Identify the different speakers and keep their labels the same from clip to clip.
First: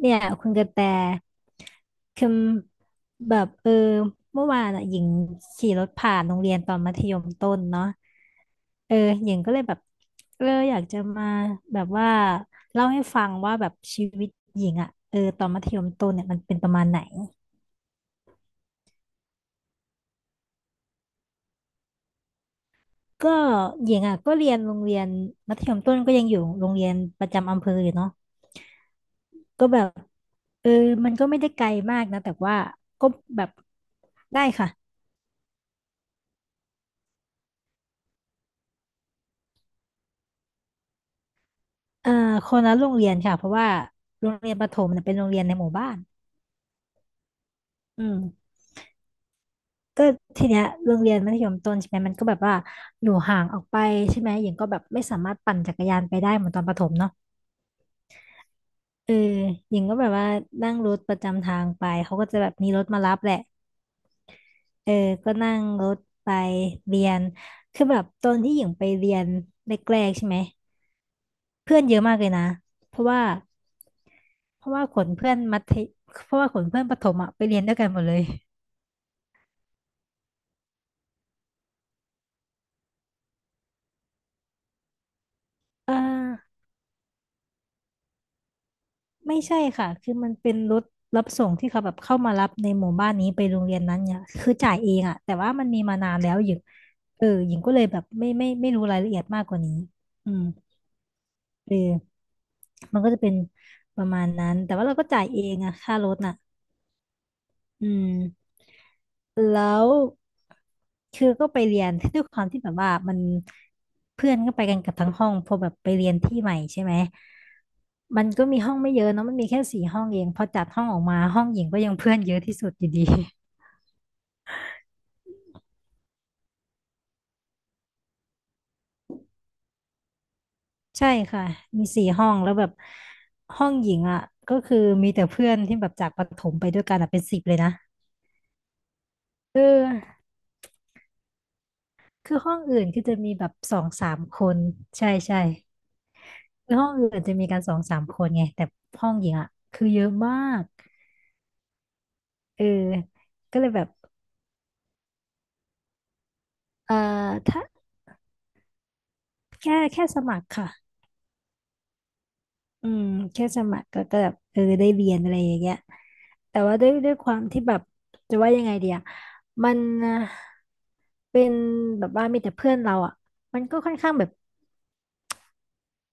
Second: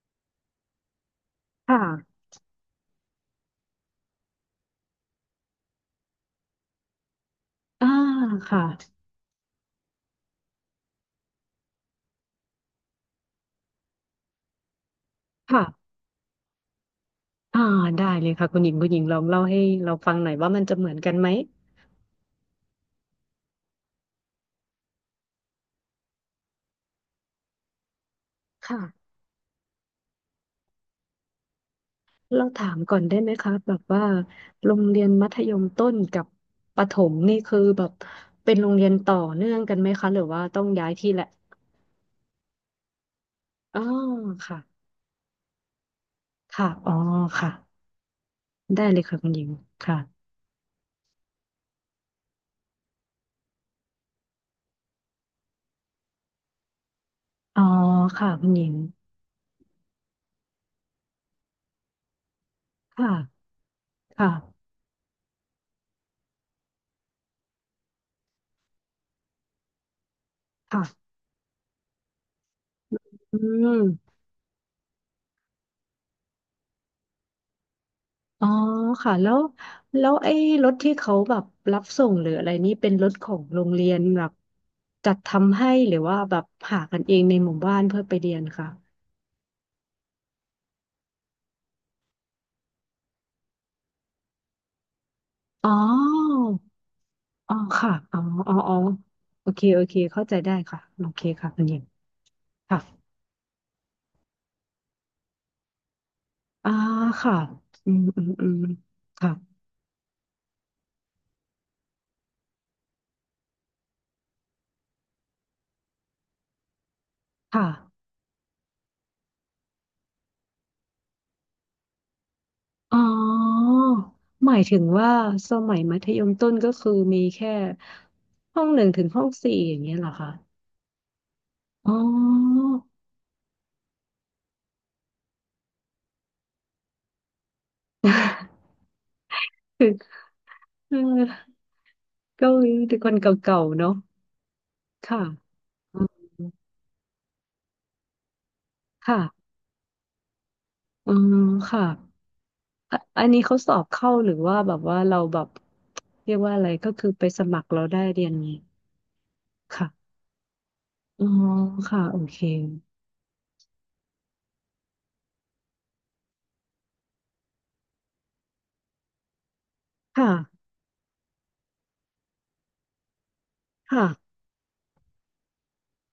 Speaker 1: เนี่ยคุณกระแต
Speaker 2: ค่ะ
Speaker 1: คือแบบเมื่อวานอ่ะหญิงขี่รถผ่านโรงเรียนตอนมัธยมต้นเนาะ
Speaker 2: อ่าค่ะ
Speaker 1: เออหญิงก็เลยแบบอยากจะมาแบบว่าเล่าให้ฟังว่าแบบชีวิตหญิงอ่ะตอนมัธยม
Speaker 2: ค่ะ
Speaker 1: ต้นเนี่ยมันเป็นประมาณไหน
Speaker 2: อ่าได้เลยค่ะคุณหญิงคุณหญิงลองเล่าให้เราฟังหน่อยว่ามันจะเหมือนกันไหม
Speaker 1: ก็หญิงอ่ะก็เรียนโรงเรียนมัธยมต้นก็ยังอยู่โรงเรียนประจำอำเภออยู่เนาะ
Speaker 2: ค่ะ
Speaker 1: ก็แบบเออมันก็ไม่ได้ไกลมากนะแต่
Speaker 2: เรา
Speaker 1: ว่า
Speaker 2: ถามก่อน
Speaker 1: ก็
Speaker 2: ได้ไหม
Speaker 1: แบบ
Speaker 2: คะแบบว่า
Speaker 1: ได้ค่ะ
Speaker 2: โรงเรียนมัธยมต้นกับประถมนี่คือแบบเป็นโรงเรียนต่อเนื่องกันไหมคะหรือว่าต้องย้ายที่แหละ
Speaker 1: เอ่อคนละโรงเรียนค่ะเพราะว่า
Speaker 2: อ๋อ
Speaker 1: โรงเรียน
Speaker 2: ค่ะ
Speaker 1: ประถมเนี่ยเป็นโรงเรียนในหมู่บ้าน
Speaker 2: ค่ะ อ๋อค่ะ
Speaker 1: อืม
Speaker 2: ได้เลยค่ะคุณหญิงค่ะ
Speaker 1: ก็ทีเนี้ยโรงเรียนมัธยมต้นใช่ไหมมันก็แบบว่าอยู่ห่างออกไปใช่ไหมหญิงก็แบบไม่สามารถปั่นจักรยานไปได้เหมือนตอนประถมเนาะ
Speaker 2: อ๋อค่ะคุณหญิง
Speaker 1: เออหญิงก็แบบว่านั่งรถประจำทางไปเขาก็จะแบบมีรถมา
Speaker 2: ค่ะ
Speaker 1: รับแหละ
Speaker 2: ค่ะ
Speaker 1: เออก็นั่งรถไปเรียนคือแบบตอนที่หญิงไปเรียนแรกๆใช่ไหม
Speaker 2: ค่ะ
Speaker 1: เพื่อนเยอะมากเลยนะเพราะว่า
Speaker 2: อืม
Speaker 1: เพราะว่าขนเพื่อนมัธยเพราะว่าขนเพื่อนประถมอะไปเรียนด้วยกันหมดเลย
Speaker 2: อ๋อค่ะแล้วไอ้รถที่เขาแบบรับส่งหรืออะไรนี่เป็นรถของโรงเรียนแบบจัดทำให้ห
Speaker 1: เอ่
Speaker 2: รือว่าแบบ
Speaker 1: อ
Speaker 2: หากันเองในหมู่บ้านเพื่อไปเรียนค่ะ
Speaker 1: ไม่ใช่ค่ะคือมันเป็นรถรับส่งที่เขาแบบเข้ามารับในหมู่บ้านนี้ไปโรงเรียนนั้นเนี่ยคือจ่ายเองอะแต่ว่ามัน
Speaker 2: อ๋อ
Speaker 1: มีมานานแล้วหญิงห
Speaker 2: อ๋อ
Speaker 1: ญิงก็เลย
Speaker 2: ค่ะ
Speaker 1: แบบ
Speaker 2: อ๋อ
Speaker 1: ไม่ไม่
Speaker 2: อ๋อ
Speaker 1: ไม่
Speaker 2: อ๋อ
Speaker 1: รู้รายละเอียดมาก
Speaker 2: โอ
Speaker 1: ก
Speaker 2: เค
Speaker 1: ว่านี้
Speaker 2: โอเคเข้า
Speaker 1: อื
Speaker 2: ใจ
Speaker 1: ม
Speaker 2: ได้ค่ะโอเคค่ะคุณ
Speaker 1: เ
Speaker 2: หญิง
Speaker 1: ออ
Speaker 2: ค่ะ
Speaker 1: มันก็จะเป็นประมาณนั้นแต่ว่าเราก็จ่ายเองอะค่ารถน่ะ
Speaker 2: อ่าค่ะ
Speaker 1: อื
Speaker 2: อืม
Speaker 1: ม
Speaker 2: อืมอืมค่ะ
Speaker 1: แล้วคือก็ไปเรียน ด้วยความที่แบบว่ามันเพื่อนก็ไปกันกับทั้งห้องพอแบบไปเรียนที่ใหม่ใช่ไหม
Speaker 2: ค่ะ
Speaker 1: มันก็มีห้องไม่เยอะเนาะมันมีแค่สี่ห้องเองพอจัดห้องออกมาห้องหญิงก็ยังเพื่อนเยอะที่สุดอยู่
Speaker 2: อ๋
Speaker 1: ดี
Speaker 2: อหมายถึงว่าสมัยมัธยมต้นก็คือมีแค่ห้องหนึ่งถึงห้องสี่อย่างเงี้ยเหรอคะ
Speaker 1: ใช่ค่ะมี
Speaker 2: อ๋
Speaker 1: สี่ห้องแล้วแบ
Speaker 2: อ
Speaker 1: บห้องหญิงอ่ะก็คือมีแต่เพื่อนที่แบบจากประถมไปด้วยกันอะเป็นสิบเลยนะเออ
Speaker 2: คือคือ
Speaker 1: คือ
Speaker 2: เกา
Speaker 1: ห้อง
Speaker 2: หลี
Speaker 1: อื่น
Speaker 2: แต่
Speaker 1: คือ
Speaker 2: คน
Speaker 1: จะมีแบบ
Speaker 2: เก่า
Speaker 1: ส
Speaker 2: ๆ
Speaker 1: อง
Speaker 2: เนาะ
Speaker 1: สามคนใช่
Speaker 2: ค่ะ
Speaker 1: ใช่
Speaker 2: อืม
Speaker 1: ในห้องอื่นอาจจะมีกันสองสามคนไงแต่ห้อง
Speaker 2: ค่ะ
Speaker 1: หญิงอ่ะคือเยอะมาก
Speaker 2: อืมค่ะ
Speaker 1: เออ
Speaker 2: อะอันนี้เขา
Speaker 1: ก็เล
Speaker 2: ส
Speaker 1: ย
Speaker 2: อ
Speaker 1: แบ
Speaker 2: บ
Speaker 1: บ
Speaker 2: เข้าหรือว่าแบบว่าเราแบบเรียกว่าอะไรก็
Speaker 1: เอ่อ
Speaker 2: คือไปสมั
Speaker 1: ถ้า
Speaker 2: ครเราได้เรียนนี้
Speaker 1: แค่
Speaker 2: ค่ะ
Speaker 1: สมัครค่ะ
Speaker 2: อ๋อค่ะโอเค
Speaker 1: อืมแค่สมัครก็แบบได้เรียนอะไรอย่างเงี้ยแต่ว่าด้วยความที่แบบจะว่ายังไงเดีอะมัน
Speaker 2: ค่ะ
Speaker 1: เป็นแบบว่ามีแต่เพื่อนเราอ่ะมันก็ค่อน
Speaker 2: ค่ะ
Speaker 1: ข้างแบบ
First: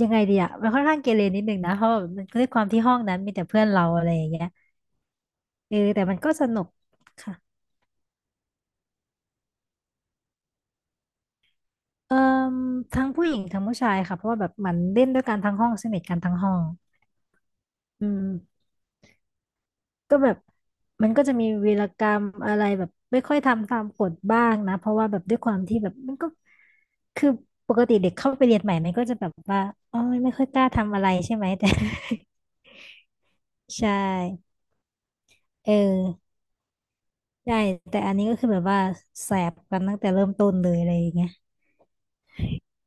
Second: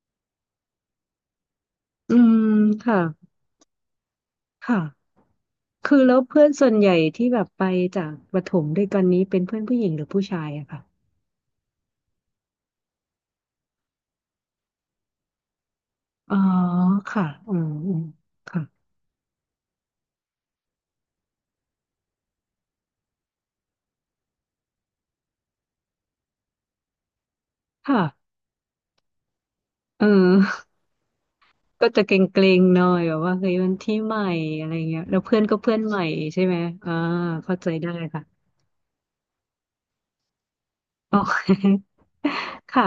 Speaker 1: ยังไงเดีอ่ะมันค่อนข้างเกเรนิดนึงนะเพราะว่า
Speaker 2: อื
Speaker 1: มัน
Speaker 2: ม
Speaker 1: ด้วยความที่ห้อ
Speaker 2: ค่ะ
Speaker 1: งนั้นมีแต่เพื่อนเราอะไรอย่างเงี้ย
Speaker 2: ค่ะคื
Speaker 1: แต่
Speaker 2: อ
Speaker 1: มั
Speaker 2: แล้
Speaker 1: น
Speaker 2: ว
Speaker 1: ก็
Speaker 2: เพื่
Speaker 1: ส
Speaker 2: อน
Speaker 1: นุ
Speaker 2: ส่
Speaker 1: ก
Speaker 2: วนใหญ่ที่
Speaker 1: ค่ะ
Speaker 2: แบบไปจากประถมด้วยกันนี้เป็นเพื่อนผู้หญิงหรือผู้ชายอะค่ะ
Speaker 1: เอ่อทั้งผู้หญิงทั้งผู้ชายค่ะเพราะว่าแบบมันเล่นด้วยกันทั้งห้องสนิทกันทั้
Speaker 2: อ๋
Speaker 1: ง
Speaker 2: อ
Speaker 1: ห้อง
Speaker 2: ค่ะอืมอืม
Speaker 1: อืม
Speaker 2: ค่ะ
Speaker 1: ก็แบบมันก็จะมีวีรกรรมอะไรแบบไม่ค่อยทำตามกฎบ้างนะเพราะว่าแบบด้วยความที่แบบมันก็คือปกติ
Speaker 2: ค่ะ
Speaker 1: เด็กเข้าไปเรียนใหม่มันก็จะแบบว่าอ๋อ
Speaker 2: เอ
Speaker 1: ไม่ค่อยกล้า
Speaker 2: อ
Speaker 1: ทำอะไรใช่ไหมแต่
Speaker 2: ก็จะเกรงๆหน่อยแบบว่าเฮ้ยมัน
Speaker 1: ใช่
Speaker 2: ที่ใหม่อะไรเงี้ยแล้วเพื่อนก็
Speaker 1: เอ
Speaker 2: เพื่อนใหม่
Speaker 1: อ
Speaker 2: ใช่ไหมอ่า
Speaker 1: ใช่
Speaker 2: เข้าใจได้
Speaker 1: แต่อัน
Speaker 2: ค่ะ
Speaker 1: นี้ก็คือแบบว่าแสบกันตั้งแต่เริ่มต้นเลยอะไรอย่าง
Speaker 2: อ๋อ
Speaker 1: เงี้ย
Speaker 2: ค่ะ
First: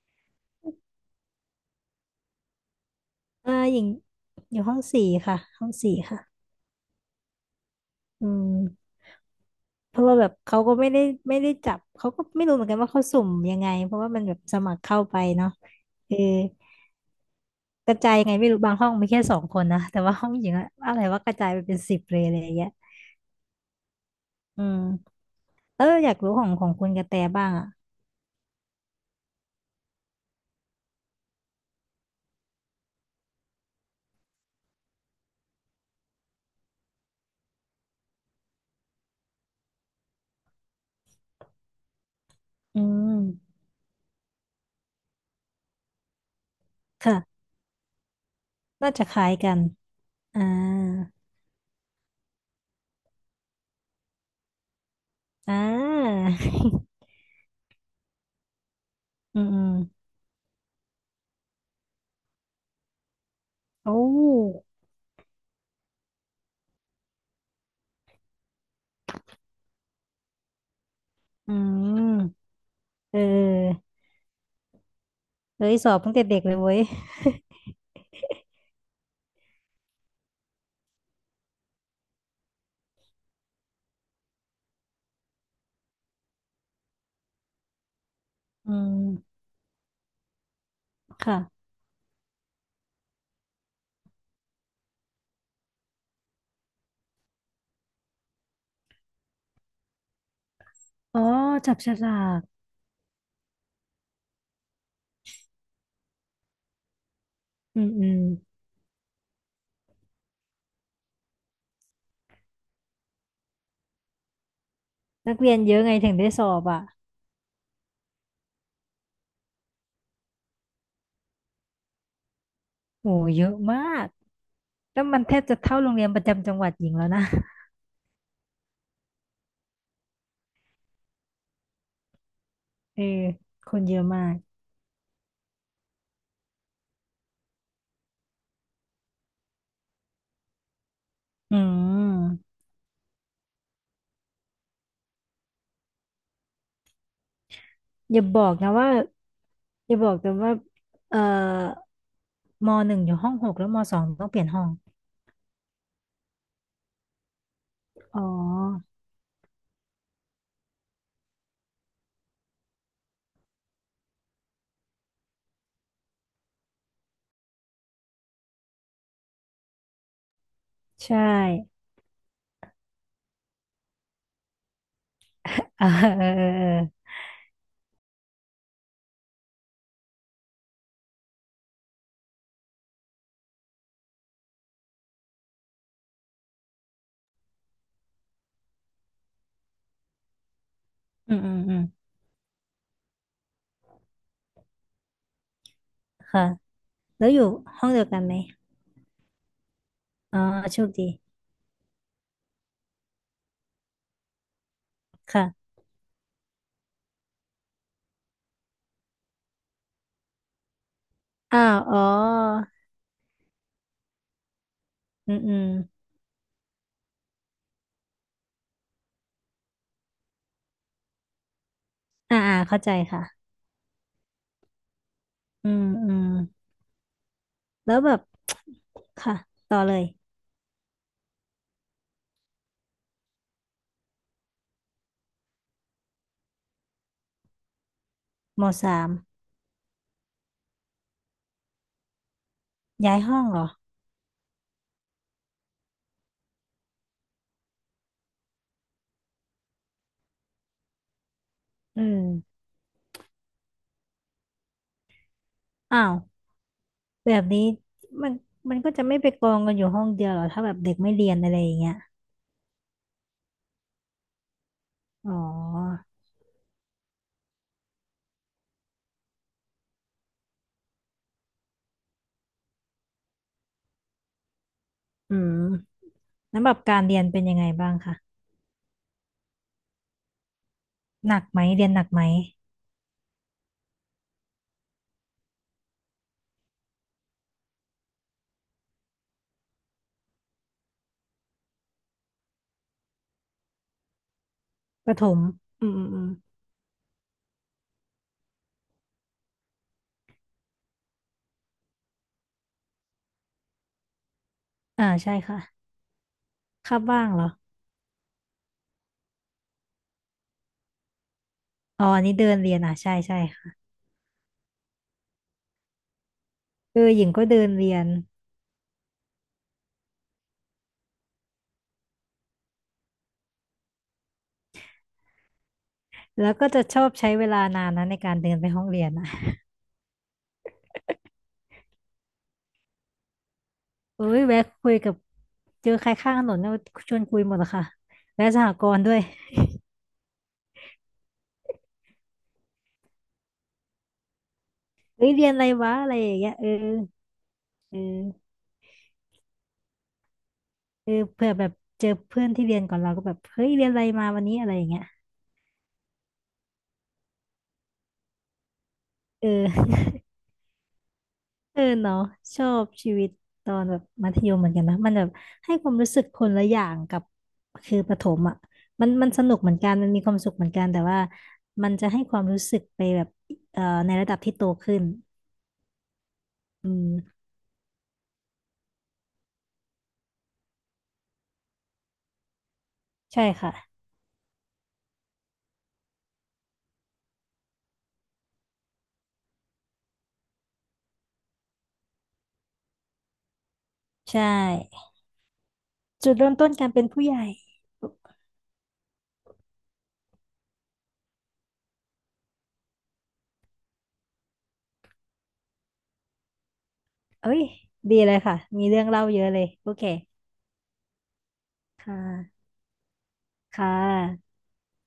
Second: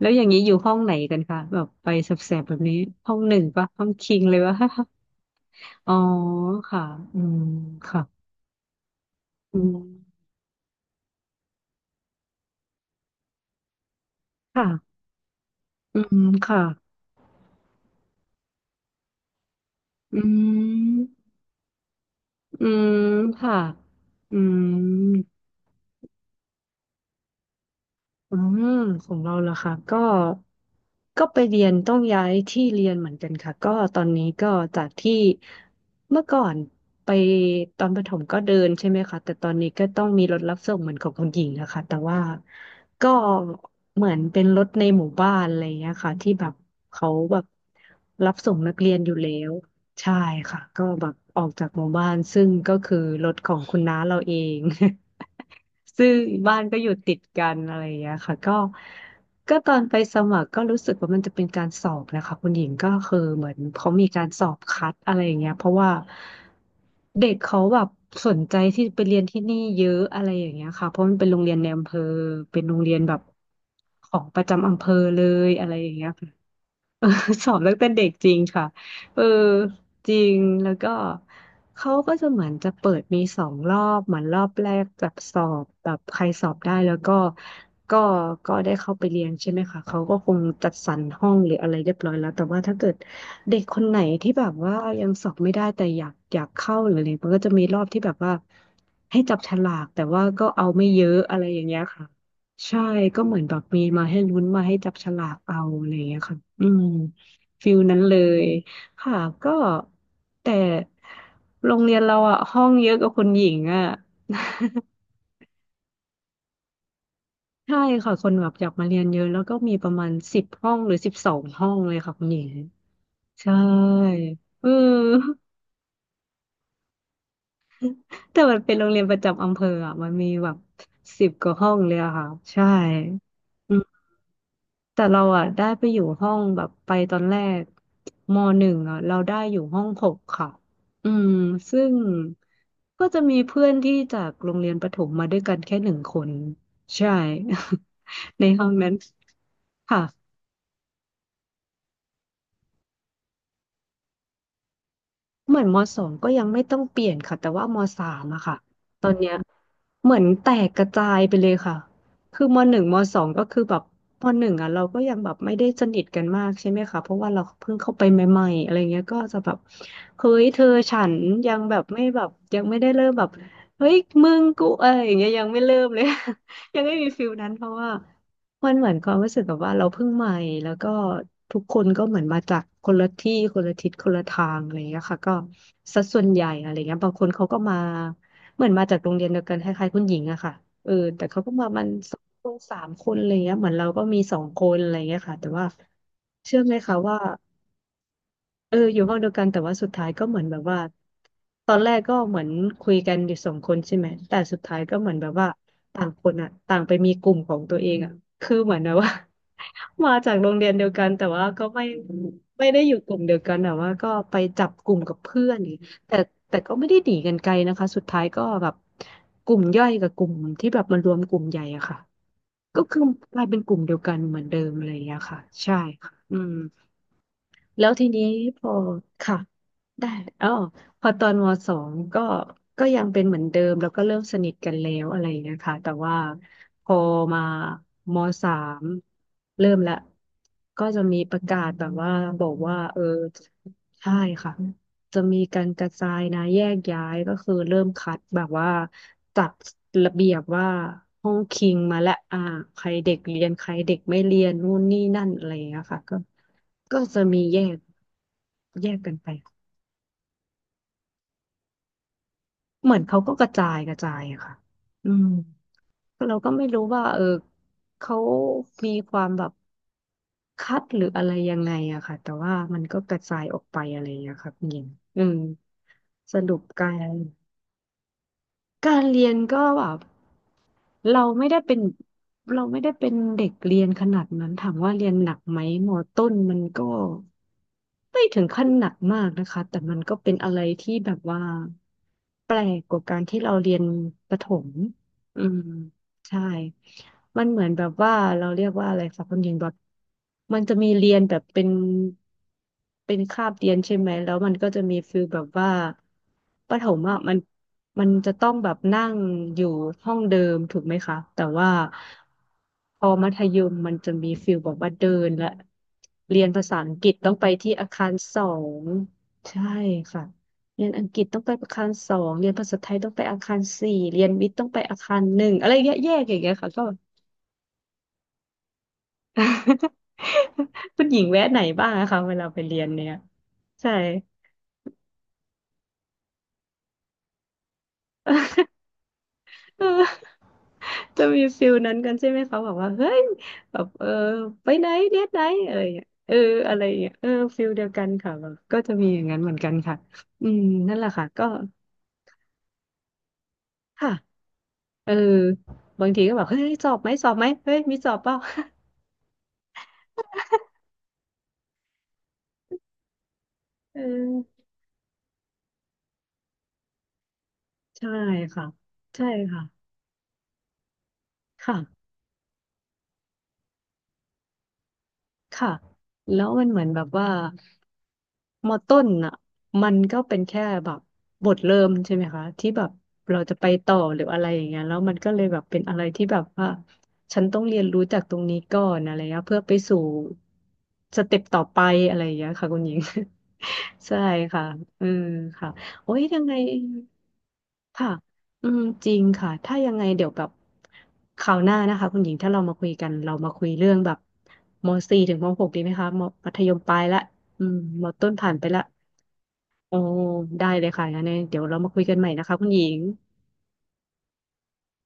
Speaker 2: แล้วอย่างนี้อยู่ห้องไหนกันคะแบบไปแสบๆแบบนี้ห้องหนึ่งปะ
Speaker 1: หญิ
Speaker 2: ห้อ
Speaker 1: ง
Speaker 2: งคิงเลยวะ
Speaker 1: อยู่ห้องสี่ค่ะห้อง
Speaker 2: อ๋
Speaker 1: สี่
Speaker 2: อ
Speaker 1: ค่ะ
Speaker 2: ค่ะอืมค่ะ
Speaker 1: อืม
Speaker 2: อืม
Speaker 1: เพราะว่าแบบเขาก็ไม่ได้จับเขาก็ไม่รู้เหมือนกันว่าเขาสุ่มยังไงเพราะว่ามันแบบสมัคร
Speaker 2: ค่ะ
Speaker 1: เข้าไปเนาะ
Speaker 2: อื
Speaker 1: เออ
Speaker 2: มค่ะ
Speaker 1: กระจายยังไงไม่รู้บางห้องมีแค่สองคนนะแต่ว่า
Speaker 2: อื
Speaker 1: ห้องหญิงอะอะไร
Speaker 2: ม
Speaker 1: ว่ากระจายไปเป็นสิบเลยอะไรอย่าง
Speaker 2: อื
Speaker 1: เงี้ย
Speaker 2: มค่ะอื
Speaker 1: อืม
Speaker 2: ม
Speaker 1: อยากรู้ของคุณกระแตบ้างอ่ะ
Speaker 2: อืมของเราล่ะค่ะก็ก็ไปเรียนต้องย้ายที่เรียนเหมือนกันค่ะก็ตอนนี้ก็จากที่เมื่อก่อนไปตอนประถมก็เดินใช่ไหมคะแต่ตอนนี้ก็ต้องมีรถรับส่งเหมือนของคุณหญิงนะคะแต่ว่า
Speaker 1: อื
Speaker 2: ก็
Speaker 1: ม
Speaker 2: เหมือนเป็นรถในหมู่บ้านอะไรอย่างเงี้ยค่ะที่แบบเขาแบ
Speaker 1: ค่ะ
Speaker 2: บรับส่งนักเรี
Speaker 1: น่า
Speaker 2: ยน
Speaker 1: จะ
Speaker 2: อ
Speaker 1: ค
Speaker 2: ยู่
Speaker 1: ล้า
Speaker 2: แล้
Speaker 1: ยกั
Speaker 2: ว
Speaker 1: น
Speaker 2: ใช่
Speaker 1: อ่า
Speaker 2: ค่ะก็แบบออกจากหมู่บ้านซึ่งก็คือรถของคุณน้าเราเอง
Speaker 1: อ่
Speaker 2: ซึ่ง
Speaker 1: า
Speaker 2: บ้านก็อยู่ติดกันอะไรอย่างเงี้ยค่ะก็
Speaker 1: อืม
Speaker 2: ก็
Speaker 1: อื
Speaker 2: ต
Speaker 1: ม
Speaker 2: อนไปสมัครก็รู้สึกว่ามันจะเป็นการสอบนะคะคุณหญิงก็คือเหมือนเขา
Speaker 1: โอ้
Speaker 2: มีการสอบคัดอะไรอย่างเงี้ยเพราะว่าเด็กเขาแบบสนใจที่ไปเรียนที่นี่เยอะอะไรอย่างเงี้ยค่ะเพราะมันเป็นโรงเรี
Speaker 1: อื
Speaker 2: ยนในอำเภอ
Speaker 1: ม
Speaker 2: เป็นโรงเรียนแบ
Speaker 1: เ
Speaker 2: บ
Speaker 1: ออ
Speaker 2: ของประจำอำเภอเลยอะ
Speaker 1: เฮ้
Speaker 2: ไร
Speaker 1: ย
Speaker 2: อ
Speaker 1: ส
Speaker 2: ย่า
Speaker 1: อ
Speaker 2: ง
Speaker 1: บ
Speaker 2: เงี้ย
Speaker 1: ตั้งแต่
Speaker 2: ค่ะ
Speaker 1: เด็กเลยเว้ย
Speaker 2: เออ สอบตั้งแต่เด็กจริงค่ะเออจริงแล้วก็เขาก็จะเหมือนจะเปิดมีสองรอบเหมือนรอบแรกแบบสอบแบบใครสอบได้แล้วก็ก็
Speaker 1: อื
Speaker 2: ได้เข้าไปเรียน
Speaker 1: ม
Speaker 2: ใช่ไหมคะเขาก็คงจัดสรรห้องหรือ
Speaker 1: ค่ะ
Speaker 2: อะไรเรียบร้อยแล้วแต่ว่าถ้าเกิดเด็กคนไหนที่แบบว่ายังสอบไม่ได้แต่อยากเข้าหรืออะไรมันก็จะมีรอบที่แบบว่าให้จับฉลากแต่ว่าก็เอาไม่เยอะ
Speaker 1: อ๋อ
Speaker 2: อะไรอย่าง
Speaker 1: จั
Speaker 2: เงี้
Speaker 1: บ
Speaker 2: ย
Speaker 1: ฉ
Speaker 2: ค่ะ
Speaker 1: ลาก
Speaker 2: ใช่ก็เหมือนแบบมีมาให้ลุ้นมาให้จับฉลากเอาอะไรอย่างเงี้ยค่ะอืมฟิล
Speaker 1: อืม
Speaker 2: นั้น
Speaker 1: อื
Speaker 2: เล
Speaker 1: ม
Speaker 2: ยค่ะก็แต่โรงเรียนเราอะห้องเยอะกว่าคนหญิงอะ
Speaker 1: นักเรียนเยอะไงถึงได้สอบอ่ะ
Speaker 2: ใช่ค่ะคนแบบอยากมาเรียนเยอะแล้วก็มีประมาณสิบห้องหรือสิบสองห้องเลยค่ะคุณหญิง
Speaker 1: โอ้เย
Speaker 2: ใช่
Speaker 1: อะมาก
Speaker 2: เอ
Speaker 1: แล้วมันแท
Speaker 2: อ
Speaker 1: บจะเท่าโรงเรียนประจำจังหวัดหญิงแล้วนะ
Speaker 2: แต่มันเป็นโรงเรียนประจำอำเภออะมันมีแบบสิบกว่าห้องเลยอะค่ะใช่
Speaker 1: เออค
Speaker 2: อื
Speaker 1: นเยอะมาก
Speaker 2: แต่เราอ่ะได้ไปอยู่ห้องแบบไปตอนแรกมหนึ่งอ่ะเราได้อยู่ห้องหกค่ะอืม
Speaker 1: อื
Speaker 2: ซึ่ง
Speaker 1: ม
Speaker 2: ก็จะมีเพื่อนที่จากโรงเรียนประถมมาด้วยกันแค่หนึ่งคนใช่
Speaker 1: อย่าบ
Speaker 2: ใน
Speaker 1: อก
Speaker 2: ห้อ
Speaker 1: นะ
Speaker 2: ง
Speaker 1: ว่า
Speaker 2: นั้น
Speaker 1: อย่า
Speaker 2: ค่ะ
Speaker 1: บอกแต่ว่าเอ่อมหนึ่งอยู่ห้องหกแล้วมสองต้องเปลี่ยนห้อง
Speaker 2: เหมือนมสองก็ยังไม่ต้องเปลี่ยนค่ะแต่ว่ามสา
Speaker 1: อ๋อ
Speaker 2: มอะค่ะตอนเนี้ยเหมือนแตกกระจายไปเลยค่ะคือมหนึ่งมสองก็คือแบบมหนึ่งอะเราก็ยังแบบไม่ได้สนิทกันมากใช่ไหมคะเพราะว่าเราเพิ่งเข้าไปใหม่ๆอะไรเงี้ยก็จะแบบเฮ้ยเธอฉั
Speaker 1: ใช่
Speaker 2: นยังแบบไม่แบบยังไม่ได้เริ่มแบบเฮ้ยมึงกูเอ้ยอย่างเงี้ยยังไม่ เริ่
Speaker 1: เอา
Speaker 2: ม
Speaker 1: เอ
Speaker 2: เล
Speaker 1: อ
Speaker 2: ย
Speaker 1: เออเอ
Speaker 2: ยังไม่
Speaker 1: อ
Speaker 2: มีฟิลนั้นเพราะว่า มันเหมือนความรู้สึกแบบว่าเราเพิ่งใหม่แล้วก็ทุกคนก็เหมือนมาจากคนละที่คนละทิศคนละทางอะไรอย่างเงี้ยค่ะก็สัดส่วนใหญ่อะไรเงี้ยบางคนเขาก็มาเหมือนมาจากโรงเรียนเดียวกันคล้ายๆคุณหญิงอะค่ะเออแต่
Speaker 1: อืม
Speaker 2: เขา
Speaker 1: อื
Speaker 2: ก็
Speaker 1: ม
Speaker 2: มา
Speaker 1: อืม
Speaker 2: มันสองคนสามคนอะไรเงี้ยเหมือนเราก็มีสองคนอะไรเงี้ยค่ะแต่ว่า
Speaker 1: ค่ะ
Speaker 2: เชื่อไหมคะว่า
Speaker 1: แล้วอยู่ห้องเดียวกันไหม
Speaker 2: เอออยู่ห้องเดียวกันแต่ว่าสุดท้ายก็
Speaker 1: อ๋อ
Speaker 2: เหมือนแบบ
Speaker 1: โช
Speaker 2: ว่า
Speaker 1: คดี
Speaker 2: ตอนแรกก็เหมือนคุยกันอยู่สองคนใช่ไหมแต่สุดท้ายก็เหมือนแบบว่า
Speaker 1: ค่ะ
Speaker 2: ต่างคนอ่ะต่างไปมีกลุ่มของตัวเองอ่ะคือเหมือนแบบว่า มาจากโรงเรียนเดียวกันแต่ว่า
Speaker 1: อ้า
Speaker 2: ก็
Speaker 1: ว
Speaker 2: ไม่
Speaker 1: อ๋อ
Speaker 2: ไม่ได้อยู่กลุ่มเดียวกันแต่ว่าก็ไปจับกลุ่มกับ
Speaker 1: อืม
Speaker 2: เพื่
Speaker 1: อื
Speaker 2: อน
Speaker 1: ม
Speaker 2: อย่างงี้แต่แต่ก็ไม่ได้หนีกันไกลนะคะสุดท้ายก็แบบกลุ่มย่อยกับกลุ่มที่แบบมารวมกลุ่มใหญ่อะค่ะ
Speaker 1: อ่าอ่าเข้า
Speaker 2: ก็
Speaker 1: ใจ
Speaker 2: คือก
Speaker 1: ค่ะ
Speaker 2: ลายเป็นกลุ่มเดียวกันเหมือนเดิมอะไรอย่างเงี้ยค่ะ
Speaker 1: อื
Speaker 2: ใช่
Speaker 1: มอื
Speaker 2: ค่ะ
Speaker 1: ม
Speaker 2: อืม แล้
Speaker 1: แล้
Speaker 2: ว
Speaker 1: วแบ
Speaker 2: ที
Speaker 1: บ
Speaker 2: นี้พอ
Speaker 1: ค่ะ
Speaker 2: ค่ะ
Speaker 1: ต่อเลย
Speaker 2: ได้อ๋อพอตอนมสองก็ก็ยังเป็นเหมือนเดิมแล้วก็เริ่มสนิทกันแล้วอะไรอย่างเงี้ยค่ะแต่ว่าพอมามสา
Speaker 1: ม
Speaker 2: ม
Speaker 1: สาม
Speaker 2: เริ่มละก็จะมีประกาศแบบว่าบอกว่าเออ
Speaker 1: ย้ายห้องเหรอ
Speaker 2: ใช่ค่ะ จะมีการกระจายนะแยกย้ายก็คือเริ่มคัดแบบว่าจัดระเบียบว่าห้องคิง
Speaker 1: อื
Speaker 2: มาและ
Speaker 1: ม
Speaker 2: อ่าใครเด็กเรียนใครเด็กไม่เรียนนู่นนี่นั่นอะไรอย่างเงี้ย
Speaker 1: อ้า
Speaker 2: ค่ะ
Speaker 1: ว
Speaker 2: ก็ก็จะ
Speaker 1: แบบ
Speaker 2: มี
Speaker 1: นี้
Speaker 2: แยก
Speaker 1: มันมันก็
Speaker 2: แย
Speaker 1: จะ
Speaker 2: ก
Speaker 1: ไม่
Speaker 2: กัน
Speaker 1: ไป
Speaker 2: ไป
Speaker 1: กองกันอยู่ห้องเดียวเหรอถ้าแบบเด็กไม่เรียนอะไรอย่างเงี้ย
Speaker 2: เหมือนเขาก็กระจายกระจายอะค่ะอื
Speaker 1: อ๋
Speaker 2: ม
Speaker 1: อ
Speaker 2: เราก็ไม่รู้ว่าเออเขามีความแบบคัดหรืออะไรยังไงอะค่ะแต่ว่ามันก็กระจายออกไปอะไรอย่างเงี้ยค่ะคุณหญิงอื
Speaker 1: อื
Speaker 2: ม
Speaker 1: ม
Speaker 2: ส
Speaker 1: แล้
Speaker 2: รุ
Speaker 1: ว
Speaker 2: ป
Speaker 1: แบบ
Speaker 2: กั
Speaker 1: การเรีย
Speaker 2: ร
Speaker 1: นเป็นยังไงบ้างคะ
Speaker 2: การเรียนก็แบบเรา
Speaker 1: หนัก
Speaker 2: ไม่
Speaker 1: ไหม
Speaker 2: ได้เป็
Speaker 1: เรี
Speaker 2: น
Speaker 1: ยนหนักไหม
Speaker 2: เราไม่ได้เป็นเด็กเรียนขนาดนั้นถามว่าเรียนหนักไหมมอต้นมันก็ไม่ถึงขั้นหนักมากนะคะแต่มันก็เป็นอะไรที่แบบว่าแปลกกว่าการที่เราเรียนประถม
Speaker 1: ประถม
Speaker 2: อืม
Speaker 1: อืมอืมอืม
Speaker 2: ใช่ มันเหมือนแบบว่าเราเรียกว่าอะไรคะคุณหญิงแบบมันจะมีเรียนแบบเป็นคาบเรียนใช่ไหมแล้วมันก็จะมี
Speaker 1: อ่า
Speaker 2: ฟิล
Speaker 1: ใช่
Speaker 2: แบบ
Speaker 1: ค่ะ
Speaker 2: ว่าประถ
Speaker 1: คาบ
Speaker 2: ม
Speaker 1: ว่า
Speaker 2: อ่ะ
Speaker 1: ง
Speaker 2: มั
Speaker 1: เหร
Speaker 2: น
Speaker 1: อ
Speaker 2: มันจะต้องแบบนั่งอยู่ห้องเดิมถูกไหมคะแต่ว่า
Speaker 1: อ๋ออันนี้เดินเรียนอ่ะ
Speaker 2: พ
Speaker 1: ใช่
Speaker 2: อมั
Speaker 1: ใช่
Speaker 2: ธยม
Speaker 1: ค่ะ
Speaker 2: มันจะมีฟิลแบบว่าเดินและเรียนภาษาอังกฤษ
Speaker 1: หญิง
Speaker 2: ต้อง
Speaker 1: ก็
Speaker 2: ไป
Speaker 1: เดิน
Speaker 2: ที่
Speaker 1: เรี
Speaker 2: อา
Speaker 1: ยน
Speaker 2: คารสองใช่ค่ะ เรียนอังกฤษต้องไปอาคารสองเรียนภาษาไทยต้องไปอาคารสี่เรียนวิทย์ต้องไปอาคารหนึ่งอะไรเงี้ยแยกอย่าง
Speaker 1: แล้ว
Speaker 2: เงี้ย
Speaker 1: ก็
Speaker 2: ค่ะ
Speaker 1: จะ
Speaker 2: ก็
Speaker 1: ชอบใช้เวลานานนะในการเดินไปห้องเรียนอะ
Speaker 2: คุณหญิงแวะไหนบ้างอะคะเวลาไปเรียนเนี่ยใช่
Speaker 1: เอ้ยแวะคุยกับเจอใครข้างถนนเนี่ยชวนคุยหมดอะค่ะแวะสห กรณ์ด้วย
Speaker 2: เออจะมีฟิลนั้นกันใช่ไหมคะแบบว่าเฮ้ยแบบเออไปไหนเด
Speaker 1: เอ้ย
Speaker 2: ทไหน
Speaker 1: เรียนอะไร
Speaker 2: อะไรอ
Speaker 1: วะ
Speaker 2: ย่าง
Speaker 1: อะ
Speaker 2: เงี้ย
Speaker 1: ไรอย่า
Speaker 2: เอ
Speaker 1: ง
Speaker 2: อ
Speaker 1: เงี้ย
Speaker 2: อะไรอย่างเงี้ยเออฟิลเดีย
Speaker 1: เอ
Speaker 2: วกันค่ะแบ
Speaker 1: อ
Speaker 2: บก็จะมีอย่างนั้นเหมือนกันค่ะอืมนั่น
Speaker 1: เอ
Speaker 2: แห
Speaker 1: อ
Speaker 2: ละค่ะ
Speaker 1: เผื่
Speaker 2: ก็
Speaker 1: อแบบเจอเพื่อนที่เรียนก่อนเราก็แบบเฮ้ยเรียนอะไร
Speaker 2: ค่ะ
Speaker 1: มาวันนี้อะไรอย่างเงี้ย
Speaker 2: เออบางทีก็แบบเฮ้ยสอบไหมสอบไหมเฮ้ยมีสอบเปล่า
Speaker 1: เออ เออเนาะชอบชีวิตตอนแบบ
Speaker 2: เอ
Speaker 1: มัธยมเห
Speaker 2: อ
Speaker 1: มือนกันนะมันแบบให้ความรู้สึกคนละอย่างกับคือป
Speaker 2: ใช่
Speaker 1: ระถมอ่ะ
Speaker 2: ค่ะ
Speaker 1: มัน
Speaker 2: ใช่
Speaker 1: สนุกเหมือน
Speaker 2: ค่ะ
Speaker 1: กันมันมีความสุขเหมือนกันแต่ว่า
Speaker 2: ค่ะ
Speaker 1: มันจะให้ความรู้สึกไปแบบในระดับที่โตขึ้น
Speaker 2: ค่ะแล้วมันเหมื
Speaker 1: อื
Speaker 2: อนแบ
Speaker 1: ม
Speaker 2: บว่ามอต้นอ่ะมันก็เป็นแค่แบบบทเริ่มใช่ไหมคะที่แบบ
Speaker 1: ใช่
Speaker 2: เราจะไป
Speaker 1: ค่ะ
Speaker 2: ต่อหรืออะไรอย่างเงี้ยแล้วมันก็เลยแบบเป็นอะไรที่แบบว่าฉันต้องเรียนรู้จากตรงนี้ก่อนอะไรเงี้ยเพื่อไปสู่สเต็ปต่อไปอะไรอย่างเงี้ยค่ะคุณหญิง ใช่
Speaker 1: ใช
Speaker 2: ค่ะ
Speaker 1: ่
Speaker 2: อืมค่ะโอ้ย
Speaker 1: จุด
Speaker 2: ยั
Speaker 1: เริ่
Speaker 2: ง
Speaker 1: ม
Speaker 2: ไง
Speaker 1: ต้นการเป็นผู้ใหญ่
Speaker 2: ค่ะอืมจริงค่ะ ถ้ายังไงเดี๋ยวแบบคราวหน้านะคะคุณหญิงถ้าเรามาคุยกัน เรามาคุยเรื่องแบบมสี่ถึงมหกดีไหมคะมมัธยมปลายละ
Speaker 1: เอ้ย
Speaker 2: อืมม
Speaker 1: ดีเล
Speaker 2: ต้น
Speaker 1: ยค่ะ
Speaker 2: ผ่านไป
Speaker 1: มี
Speaker 2: ละ
Speaker 1: เรื่องเล่าเยอะเลย โอ
Speaker 2: โอ้
Speaker 1: เค
Speaker 2: ได้เลยค่ะงั้นเดี๋ยวเรามาคุย
Speaker 1: ค่
Speaker 2: กันใหม่นะคะ
Speaker 1: ะ
Speaker 2: คุณหญิง
Speaker 1: ค่ะ